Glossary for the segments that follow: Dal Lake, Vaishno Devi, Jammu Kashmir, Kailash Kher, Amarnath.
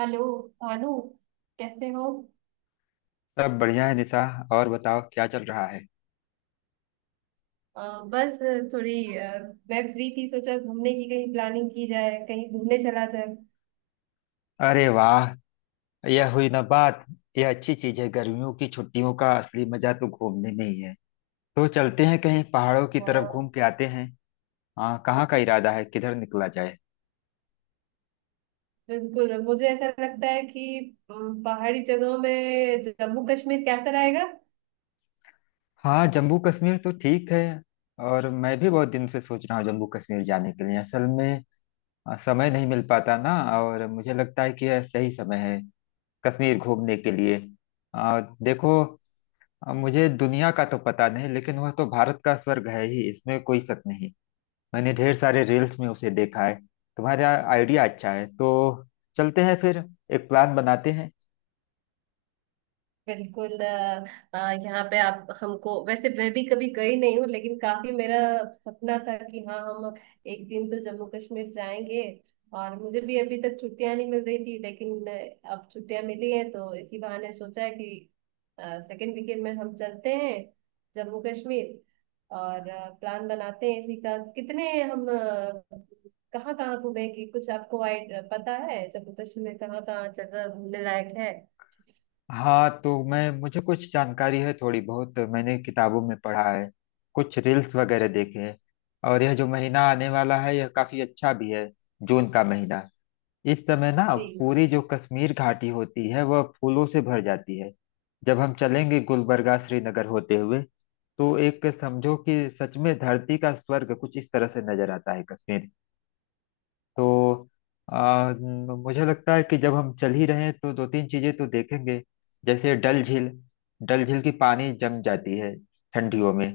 Hello Bhanu. कैसे हो। सब बढ़िया है निशा। और बताओ क्या चल रहा है? अ, बस थोड़ी मैं फ्री थी, सोचा घूमने की कहीं प्लानिंग की जाए, कहीं घूमने चला जाए। अरे वाह! यह हुई ना बात। यह अच्छी चीज है। गर्मियों की छुट्टियों का असली मजा तो घूमने में ही है। तो चलते हैं कहीं पहाड़ों की अ, तरफ, घूम के आते हैं। हाँ, कहाँ का इरादा है, किधर निकला जाए? बिल्कुल, मुझे ऐसा लगता है कि पहाड़ी जगहों में जम्मू कश्मीर कैसा रहेगा। हाँ, जम्मू कश्मीर तो ठीक है। और मैं भी बहुत दिन से सोच रहा हूँ जम्मू कश्मीर जाने के लिए। असल में समय नहीं मिल पाता ना। और मुझे लगता है कि यह सही समय है कश्मीर घूमने के लिए। देखो, अब मुझे दुनिया का तो पता नहीं, लेकिन वह तो भारत का स्वर्ग है ही, इसमें कोई शक नहीं। मैंने ढेर सारे रील्स में उसे देखा है। तुम्हारा आइडिया अच्छा है। तो चलते हैं फिर, एक प्लान बनाते हैं। बिल्कुल। अ, यहाँ पे आप हमको, वैसे मैं भी कभी गई नहीं हूँ, लेकिन काफी मेरा सपना था कि हाँ, हम एक दिन तो जम्मू कश्मीर जाएंगे। और मुझे भी अभी तक छुट्टियां नहीं मिल रही थी, लेकिन अब छुट्टियां मिली हैं तो इसी बहाने सोचा है कि सेकेंड वीकेंड में हम चलते हैं जम्मू कश्मीर। और प्लान बनाते हैं इसी का, कितने कहाँ कहाँ घूमेंगे, कुछ आपको पता है जम्मू कश्मीर में कहाँ कहाँ जगह घूमने लायक है। हाँ तो मैं मुझे कुछ जानकारी है, थोड़ी बहुत मैंने किताबों में पढ़ा है, कुछ रील्स वगैरह देखे हैं। और यह जो महीना आने वाला है यह काफी अच्छा भी है, जून का महीना। इस समय ना जी। पूरी जो कश्मीर घाटी होती है वह फूलों से भर जाती है। जब हम चलेंगे गुलबर्गा, श्रीनगर होते हुए, तो एक समझो कि सच में धरती का स्वर्ग कुछ इस तरह से नजर आता है कश्मीर। तो आ, न- मुझे लगता है कि जब हम चल ही रहे हैं तो दो तीन चीजें तो देखेंगे। जैसे डल झील। डल झील की पानी जम जाती है ठंडियों में।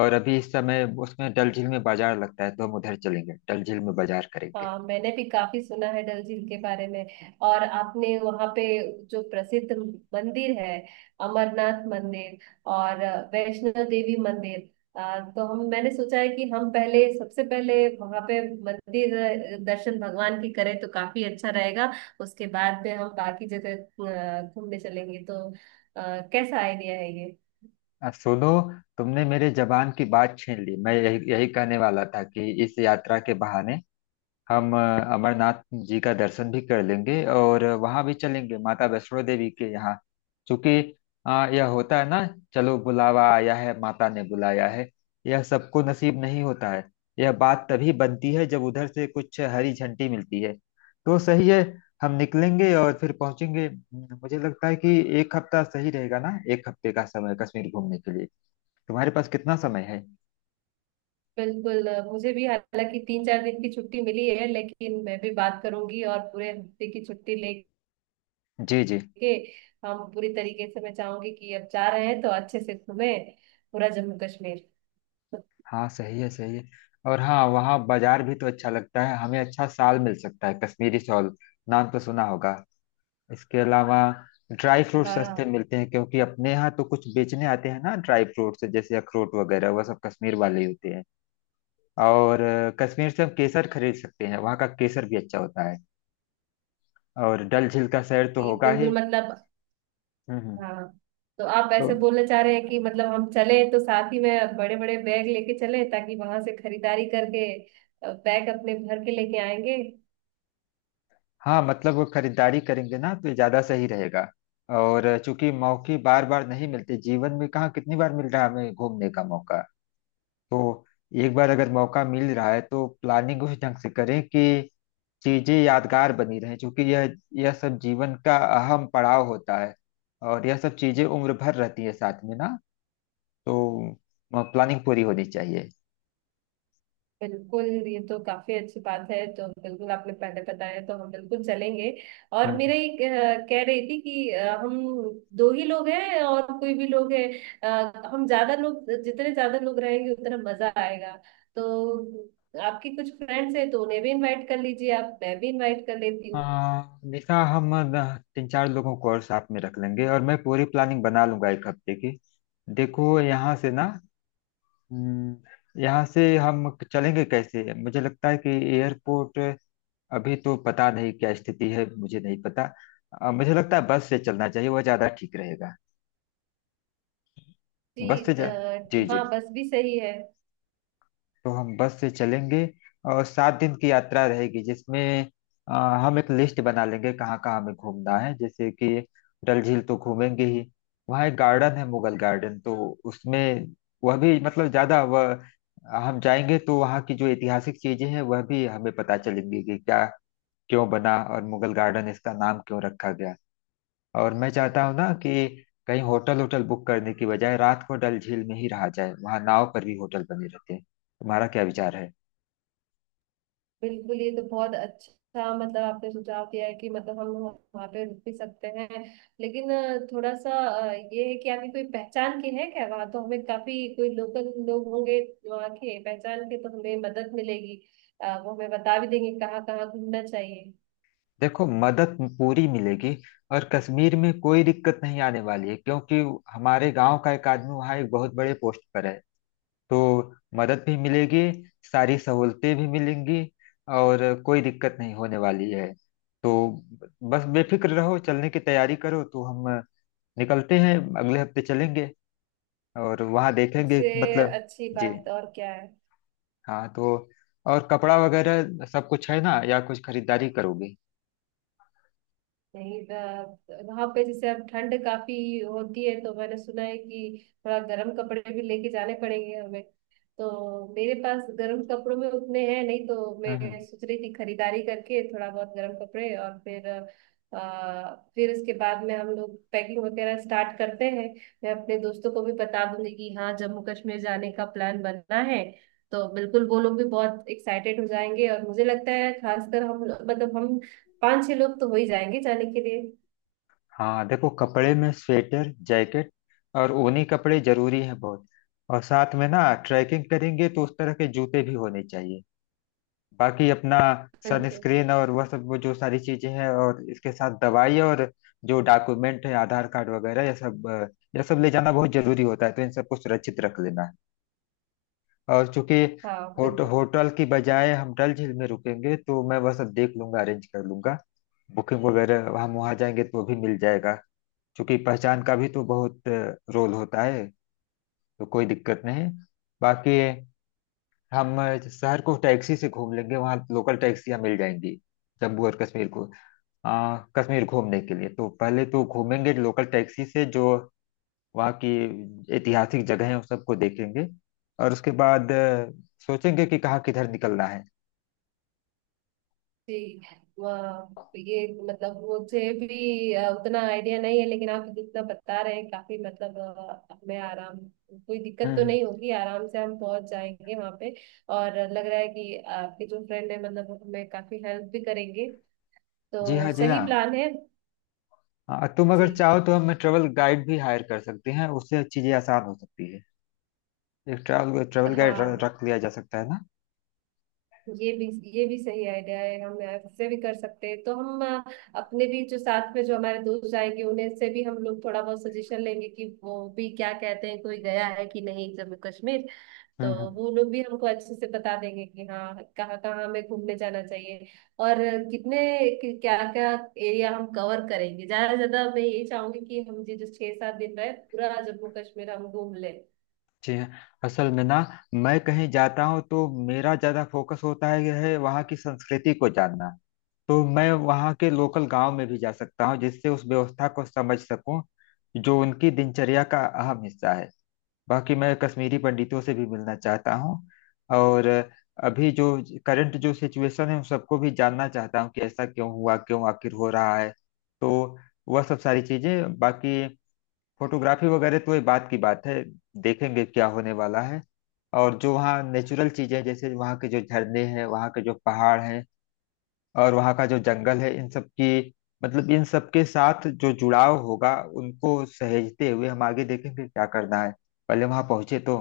और अभी इस समय उसमें डल झील में बाजार लगता है, तो हम उधर चलेंगे, डल झील में बाजार करेंगे। हाँ, मैंने भी काफी सुना है डल झील के बारे में। और आपने वहाँ पे जो प्रसिद्ध मंदिर है, अमरनाथ मंदिर और वैष्णो देवी मंदिर, तो हम मैंने सोचा है कि हम पहले, सबसे पहले वहाँ पे मंदिर दर्शन भगवान की करें तो काफी अच्छा रहेगा। उसके बाद में हम बाकी जगह घूमने चलेंगे तो कैसा आइडिया है ये। अब सुनो, तुमने मेरे जबान की बात छीन ली। मैं यही यही कहने वाला था कि इस यात्रा के बहाने हम अमरनाथ जी का दर्शन भी कर लेंगे और वहां भी चलेंगे माता वैष्णो देवी के यहाँ। क्योंकि यह होता है ना, चलो बुलावा आया है, माता ने बुलाया है। यह सबको नसीब नहीं होता है। यह बात तभी बनती है जब उधर से कुछ हरी झंडी मिलती है। तो सही है, हम निकलेंगे और फिर पहुंचेंगे। मुझे लगता है कि एक हफ्ता सही रहेगा ना, एक हफ्ते का समय कश्मीर घूमने के लिए। तुम्हारे पास कितना समय है? बिल्कुल। मुझे भी हालांकि तीन चार दिन की छुट्टी मिली है, लेकिन मैं भी बात करूंगी और पूरे हफ्ते की छुट्टी ले जी जी। के हम पूरी तरीके से, मैं चाहूंगी कि अब जा रहे हैं तो अच्छे से घूमे पूरा जम्मू कश्मीर। हाँ सही है, सही है। और हाँ, वहाँ बाजार भी तो अच्छा लगता है, हमें अच्छा साल मिल सकता है, कश्मीरी शॉल, नाम तो सुना होगा। इसके अलावा ड्राई फ्रूट सस्ते हाँ। मिलते हैं, क्योंकि अपने यहाँ तो कुछ बेचने आते हैं ना ड्राई फ्रूट्स जैसे अखरोट वगैरह, वह सब कश्मीर वाले ही होते हैं। और कश्मीर से हम केसर खरीद सकते हैं, वहाँ का केसर भी अच्छा होता है। और डल झील का सैर तो ये होगा ही। बिल्कुल, मतलब हम्म, हाँ, तो आप तो ऐसे बोलना चाह रहे हैं कि मतलब हम चले तो साथ ही में बड़े बड़े बैग लेके चले ताकि वहां से खरीदारी करके बैग अपने भर के लेके आएंगे। हाँ, मतलब वो खरीदारी करेंगे ना तो ये ज्यादा सही रहेगा। और चूंकि मौके बार बार नहीं मिलते जीवन में, कहाँ कितनी बार मिल रहा है हमें घूमने का मौका। तो एक बार अगर मौका मिल रहा है तो प्लानिंग उस ढंग से करें कि चीजें यादगार बनी रहें, क्योंकि यह सब जीवन का अहम पड़ाव होता है। और यह सब चीजें उम्र भर रहती है साथ में ना। तो प्लानिंग पूरी होनी चाहिए। बिल्कुल, ये तो काफी अच्छी बात है, तो बिल्कुल, आपने पहले बताया तो हम बिल्कुल चलेंगे। और हम्म, मेरा एक कह रही थी कि हम दो ही लोग हैं और कोई भी लोग है, हम ज्यादा लोग, जितने ज्यादा लोग रहेंगे उतना मजा आएगा। तो आपकी कुछ फ्रेंड्स हैं तो उन्हें भी इनवाइट कर लीजिए, आप, मैं भी इनवाइट कर लेती हूँ। हाँ निशा, हम तीन चार लोगों को और साथ में रख लेंगे, और मैं पूरी प्लानिंग बना लूंगा एक हफ्ते की। देखो, यहाँ से ना हम्म, यहाँ से हम चलेंगे कैसे? मुझे लगता है कि एयरपोर्ट, अभी तो पता नहीं क्या स्थिति है, मुझे नहीं पता। मुझे लगता है बस से चलना चाहिए, वह ज्यादा ठीक रहेगा। जी बस से अ, जा जी जी। हाँ, बस भी सही है। तो हम बस से चलेंगे। और 7 दिन की यात्रा रहेगी जिसमें अ, हम एक लिस्ट बना लेंगे कहाँ कहाँ हमें घूमना है। जैसे कि डल झील तो घूमेंगे ही। वहाँ एक गार्डन है, मुगल गार्डन। तो उसमें वह भी, मतलब ज्यादा वह, हम जाएंगे तो वहाँ की जो ऐतिहासिक चीजें हैं वह भी हमें पता चलेंगी कि क्या, क्यों बना और मुगल गार्डन इसका नाम क्यों रखा गया। और मैं चाहता हूँ ना कि कहीं होटल होटल बुक करने की बजाय रात को डल झील में ही रहा जाए। वहाँ नाव पर भी होटल बने रहते हैं, तुम्हारा क्या विचार है? बिल्कुल, ये तो बहुत अच्छा, मतलब आपने सुझाव दिया है कि मतलब हम वहाँ पे रुक भी सकते हैं, लेकिन थोड़ा सा ये है कि आपकी कोई पहचान की है क्या वहाँ, तो हमें काफी, कोई लोकल लोग होंगे वहाँ के, पहचान के तो हमें मदद मिलेगी। वो हमें बता भी देंगे कहाँ कहाँ घूमना चाहिए। देखो, मदद पूरी मिलेगी। और कश्मीर में कोई दिक्कत नहीं आने वाली है, क्योंकि हमारे गांव का एक आदमी वहाँ एक बहुत बड़े पोस्ट पर है। तो मदद भी मिलेगी, सारी सहूलतें भी मिलेंगी, और कोई दिक्कत नहीं होने वाली है। तो बस बेफिक्र रहो, चलने की तैयारी करो। तो हम निकलते हैं, अगले हफ्ते चलेंगे। और वहाँ देखेंगे, इससे मतलब अच्छी जी बात और क्या है। हाँ। तो और कपड़ा वगैरह सब कुछ है ना या कुछ खरीदारी करोगे? नहीं, वहां पे जैसे अब ठंड काफी होती है, तो मैंने सुना है कि थोड़ा गर्म कपड़े भी लेके जाने पड़ेंगे हमें। तो मेरे पास गर्म कपड़ों में उतने हैं नहीं, तो हम्म, मैं सोच रही थी खरीदारी करके थोड़ा बहुत गर्म कपड़े, और फिर फिर उसके बाद में हम लोग पैकिंग वगैरह स्टार्ट करते हैं। मैं अपने दोस्तों को भी बता दूंगी कि हाँ, जम्मू कश्मीर जाने का प्लान बनना है, तो बिल्कुल वो लोग भी बहुत एक्साइटेड हो जाएंगे। और मुझे लगता है खासकर हम, मतलब हम पांच छह लोग तो हो ही जाएंगे जाने के लिए। हाँ देखो, कपड़े में स्वेटर, जैकेट और ऊनी कपड़े जरूरी हैं बहुत। और साथ में ना ट्रैकिंग करेंगे तो उस तरह के जूते भी होने चाहिए। बाकी अपना बिल्कुल। सनस्क्रीन और वह सब, वो जो सारी चीजें हैं, और इसके साथ दवाई और जो डॉक्यूमेंट है, आधार कार्ड वगैरह, यह सब यह सब ले जाना बहुत जरूरी होता है, तो इन सबको सुरक्षित रख लेना है। और चूंकि हाँ बिल्कुल। होटल की बजाय हम डल झील में रुकेंगे, तो मैं वह सब देख लूंगा, अरेंज कर लूंगा। बुकिंग वगैरह हम वहाँ जाएंगे तो वो भी मिल जाएगा। चूंकि पहचान का भी तो बहुत रोल होता है, तो कोई दिक्कत नहीं। बाकी हम शहर को टैक्सी से घूम लेंगे, वहाँ लोकल टैक्सियाँ मिल जाएंगी। जम्मू और कश्मीर को अ, कश्मीर घूमने के लिए तो पहले तो घूमेंगे लोकल टैक्सी से, जो वहाँ की ऐतिहासिक जगह है उन सबको देखेंगे। और उसके बाद सोचेंगे कि कहाँ किधर निकलना है। ठीक है, वाह, ये मतलब मुझे भी उतना आइडिया नहीं है, लेकिन आप जितना बता रहे हैं काफी, मतलब हमें आराम, कोई दिक्कत हम्म, तो नहीं होगी, आराम से हम पहुंच जाएंगे वहां पे। और लग रहा है कि आपके जो फ्रेंड है मतलब वो हमें काफी हेल्प भी करेंगे, जी तो हाँ, जी सही हाँ। प्लान है। तुम अगर जी। चाहो तो हम ट्रेवल गाइड भी हायर कर सकते हैं, उससे चीजें आसान हो सकती है। एक ट्रैवल ट्रैवल गाइड हाँ, रख लिया जा सकता है ना। ये भी, ये भी सही आइडिया है, हम ऐसे भी कर सकते हैं, तो हम अपने भी जो साथ में जो हमारे दोस्त आएंगे उन्हें से भी हम लोग थोड़ा बहुत सजेशन लेंगे कि वो भी क्या कहते हैं, कोई गया है कि नहीं जम्मू कश्मीर, हम्म, तो वो लोग भी हमको अच्छे से बता देंगे कि हाँ, कहाँ कहाँ हमें घूमने जाना चाहिए। और कितने, क्या क्या एरिया हम कवर करेंगे, ज्यादा से ज्यादा मैं ये चाहूंगी कि हम ये जो छह सात दिन रहे, पूरा जम्मू कश्मीर हम घूम ले। जी हाँ। असल में ना, मैं कहीं जाता हूँ तो मेरा ज्यादा फोकस होता है यह है, वहाँ की संस्कृति को जानना। तो मैं वहाँ के लोकल गांव में भी जा सकता हूँ जिससे उस व्यवस्था को समझ सकूँ जो उनकी दिनचर्या का अहम हिस्सा है। बाकी मैं कश्मीरी पंडितों से भी मिलना चाहता हूँ। और अभी जो करंट जो सिचुएशन है उन सबको भी जानना चाहता हूँ कि ऐसा क्यों हुआ, क्यों आखिर हो रहा है। तो वह सब सारी चीजें। बाकी फोटोग्राफी वगैरह तो ये बात की बात है, देखेंगे क्या होने वाला है। और जो वहाँ नेचुरल चीजें जैसे वहाँ के जो झरने हैं, वहाँ के जो पहाड़ हैं, और वहाँ का जो जंगल है, इन सब की, मतलब इन सब के साथ जो जुड़ाव होगा, उनको सहेजते हुए हम आगे देखेंगे क्या करना है। पहले वहाँ पहुंचे तो।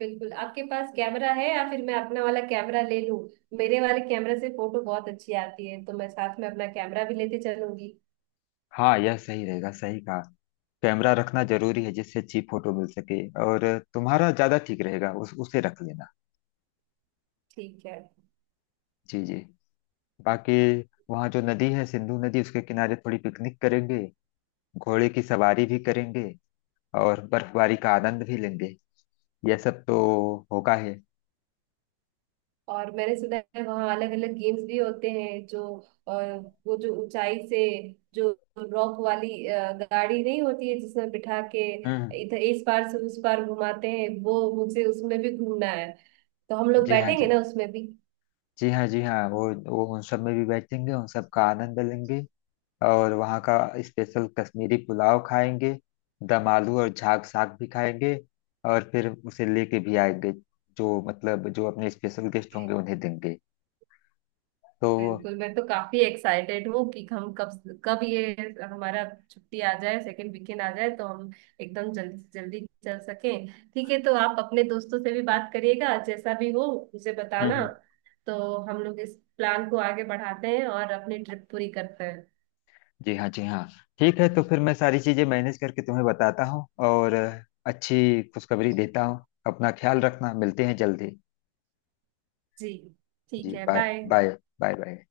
बिल्कुल, आपके पास कैमरा है या फिर मैं अपना वाला कैमरा ले लूं। मेरे वाले कैमरे से फोटो बहुत अच्छी आती है, तो मैं साथ में अपना कैमरा भी लेते चलूंगी। हाँ, यह सही रहेगा, सही कहा। कैमरा रखना जरूरी है जिससे अच्छी फोटो मिल सके। और तुम्हारा ज्यादा ठीक रहेगा, उस उसे रख लेना। ठीक है। जी जी। बाकी वहाँ जो नदी है, सिंधु नदी, उसके किनारे थोड़ी पिकनिक करेंगे, घोड़े की सवारी भी करेंगे, और बर्फबारी का आनंद भी लेंगे। यह सब तो होगा ही। और मैंने सुना है वहाँ अलग अलग गेम्स भी होते हैं जो अ, वो जो ऊंचाई से जो रॉक वाली गाड़ी नहीं होती है जिसमें बिठा के हम्म। इधर, इस पार से उस पार घुमाते हैं, वो मुझे उसमें भी घूमना है। तो हम लोग जी हाँ, बैठेंगे जी। ना उसमें भी। जी हाँ, जी हाँ, वो उन सब में भी बैठेंगे, उन सब का आनंद लेंगे। और वहाँ का स्पेशल कश्मीरी पुलाव खाएंगे, दम आलू और झाग साग भी खाएंगे, और फिर उसे लेके भी आएंगे। जो मतलब जो अपने स्पेशल गेस्ट होंगे उन्हें देंगे। तो बिल्कुल, मैं तो काफी एक्साइटेड हूँ कि हम कब कब ये हमारा छुट्टी आ जाए, सेकंड वीकेंड आ जाए तो हम एकदम जल्दी से जल्दी चल सकें। ठीक है, तो आप अपने दोस्तों से भी बात करिएगा, जैसा भी हो मुझे बताना, हम्म। तो हम लोग इस प्लान को आगे बढ़ाते हैं और अपनी ट्रिप पूरी करते हैं। जी हाँ, जी हाँ। ठीक है, तो फिर मैं सारी चीज़ें मैनेज करके तुम्हें बताता हूँ, और अच्छी खुशखबरी देता हूँ। अपना ख्याल रखना, मिलते हैं जल्दी। जी ठीक जी, है, bye. Bye. Bye. Bye, bye.